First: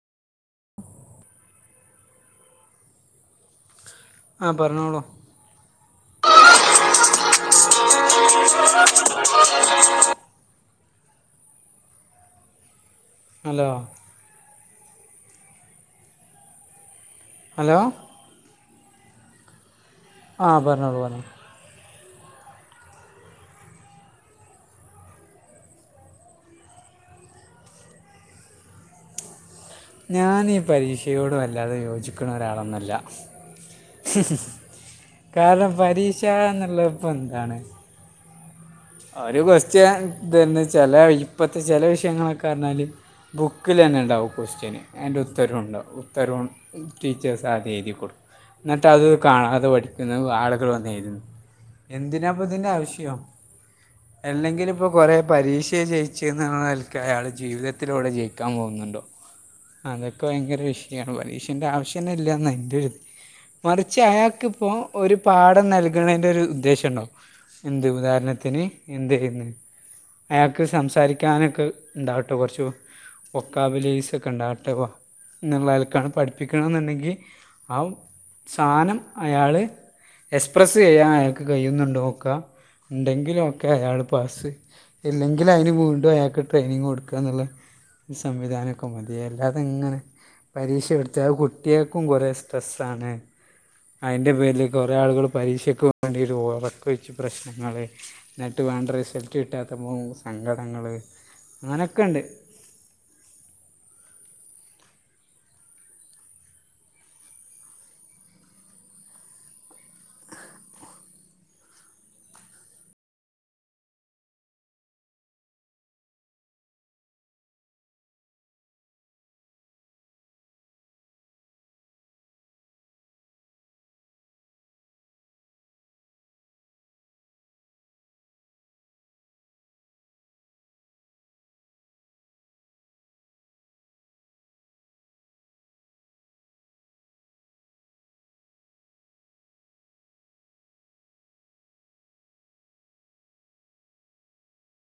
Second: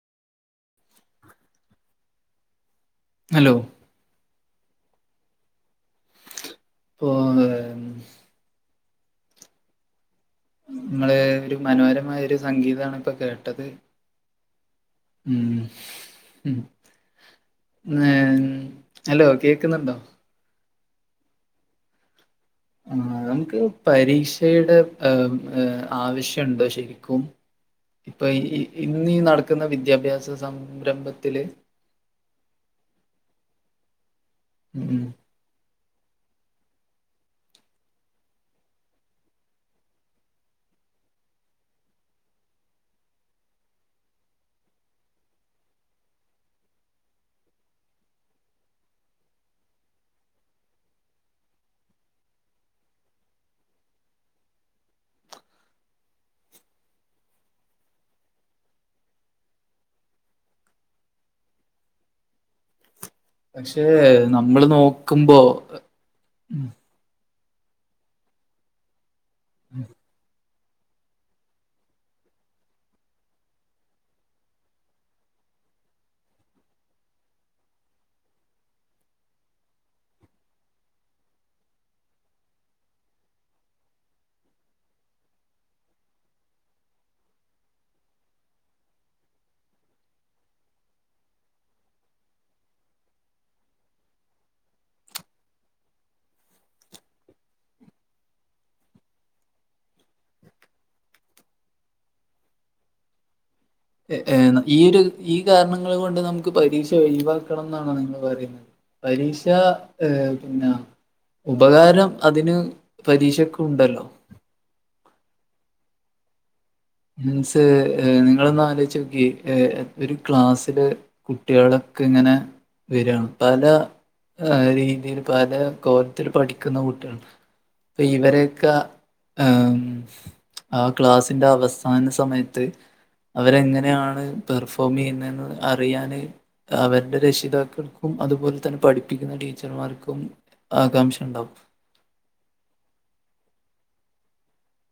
Hello ആഹ് പർഞ്ഞോളൂ [unintelligible] [inaudible] മ്മള് ഒരു മനോഹരമായ ഒരു സംഗീതാണ് ഇപ്പൊ കേട്ടത് ഹലോ ഉം ഉം ഹലോ ഹലോ കേക്ക്ന്ന്ണ്ടോ? ആഹ് പർഞ്ഞോളൂ പർഞ്ഞോ ആഹ് നമുക്ക് പരീക്ഷയുടെ ആവശ്യണ്ടോ ശരിക്കും ഇപ്പൊ ഈ ഇന്നീ നട ഞാനീ പരീക്ഷയോട് വല്ലാതെ യോജിക്ക്ണ ഒരാളൊന്നല്ല ഉം ഉം കാര്ണം പരീക്ഷ ന്ന്ള്ളപ്പം എന്താണ്? ഒരു ക്വസ്റ്റ്യൻ തന്നെ ചെല ഇപ്പത്തെ ചെല വിഷയങ്ങളൊക്കെർഞ്ഞാല് ബുക്കിലെന്നെണ്ടാകും ക്വസ്റ്റിന് അയ്ൻ്റെ ഉത്തരുണ്ടാവും. ഉത്തരം ടീച്ചേഴ്സ് ആദ്യേ എഴ്തി കൊട്ക്കും. ന്നിട്ട് അത് കാണാത പഠിക്കുന്ന ആളുകൾ വന്ന് എഴുതുന്നു എന്തിനാപ്പ ഇതിന്റെ ആവശ്യം അല്ലെങ്കില് ഇപ്പോ കൊറേ പരീക്ഷേ ജയിച്ച ന്നുള്ളൽക്ക് അയാള് ജീവിതത്തിലൗടെ ജയിക്കാൻ പോകുന്നുണ്ടോ അതൊക്കെ ഭയങ്കര വിഷയാണ്. പരീഷ്യന്റെ ആവശ്യന്നെ ഇല്ലന്ന എന്റെ ഒരു പക്ഷെ മറിച്ച് അയാൾക്കിപ്പോ നമ്മള് ഒരു നോക്കുമ്പോ പാഠം നൽകണന്റെ ഒരു ഉം ഉദ്ദേശം ഉണ്ടാവും. എന്ത് ഉദാഹരണത്തിന് എന്ത് ചെയന്ന് അ ക്ക് സംസാരിക്കാനൊക്കെ ഇണ്ടാവട്ടെ കുറച്ചു, ഒക്കാബലീസ് ഒക്കെ ഉണ്ടാവട്ടെ. എന്നുള്ള ആൽക്കാണ് പഠിപ്പിക്കണംന്നുണ്ടെങ്കി ആ സാനം അയാള്, എക്സ്പ്രെസ്സ് ചെയ്യാൻ അയാക്ക് കയിന്നുണ്ടോ നോക്കാ. ഉണ്ടെങ്കി ല്ലൊക്കെ അയാള് പാസ്. ഇല്ലെങ്കില അയ്ന് വീണ്ടും അയാക്ക് ട്രെയിനിങ് കൊടുക്കാ എന്നുള്ള, സംവിധാനമൊക്കെ മതി. അല്ലാതിങ്ങനെ, പരീക്ഷ എടുത്താൽ കുട്ടികൾക്കും കുറെ സ്ട്രെസ്സ ആണ്. അയിന്റെ പേരില് കൊറെ ആളുകള് പരീക്ഷക്ക് വേണ്ടിട്ട് ഉറക്ക ഒഴിച്ച് പ്രശ്നങ്ങള്. ന്നട്ട് വേണ്ട റിസൽറ്റ് കിട്ടാത്തപ്പോൾ സങ്കടങ്ങള്. അങ്ങനെയൊക്കെ ഇണ്ട്. ഏ ഈ ഒരു ഈ കാരണങ്ങൾ കൊണ്ട് നമുക്ക് പരീക്ഷ ഒയിവാക്കണം എന്നാണോ നിങ്ങൾ പറയുന്നത്. പരീക്ഷ ഏഹ് പിന്നാ, ഉപകാരം അതിന് പരീക്ഷക്ക് ഉണ്ടല്ലോ. മീൻസ് നിങ്ങളൊന്ന് ആലോചിച്ച് നോക്ക്യേ ഒരു ക്ലാസ്സില്, കുട്ടികളൊക്ക ഇങ്ങനെ വരാണ്. പല ആഹ് രീതിയിൽ പല കോലത്തിൽ പഠിക്കുന്ന കുട്ടികളുണ്ട്. അപ്പ ഇവരേക്ക ആം ക്ലാസിന്റെ അവസാ ന സമയത്ത് അവരെ എങ്ങനെയാണ് പെർഫോം ചെയ്യുന്നെന്ന് അറിയാന്, അവര്ടെ രക്ഷിതാക്കൾക്കും, അതുപോലെ തന്നെ പഠിപ്പിക്കുന്ന ടീച്ചർമാർക്കും, ആകാംഷ ഉണ്ടാവും.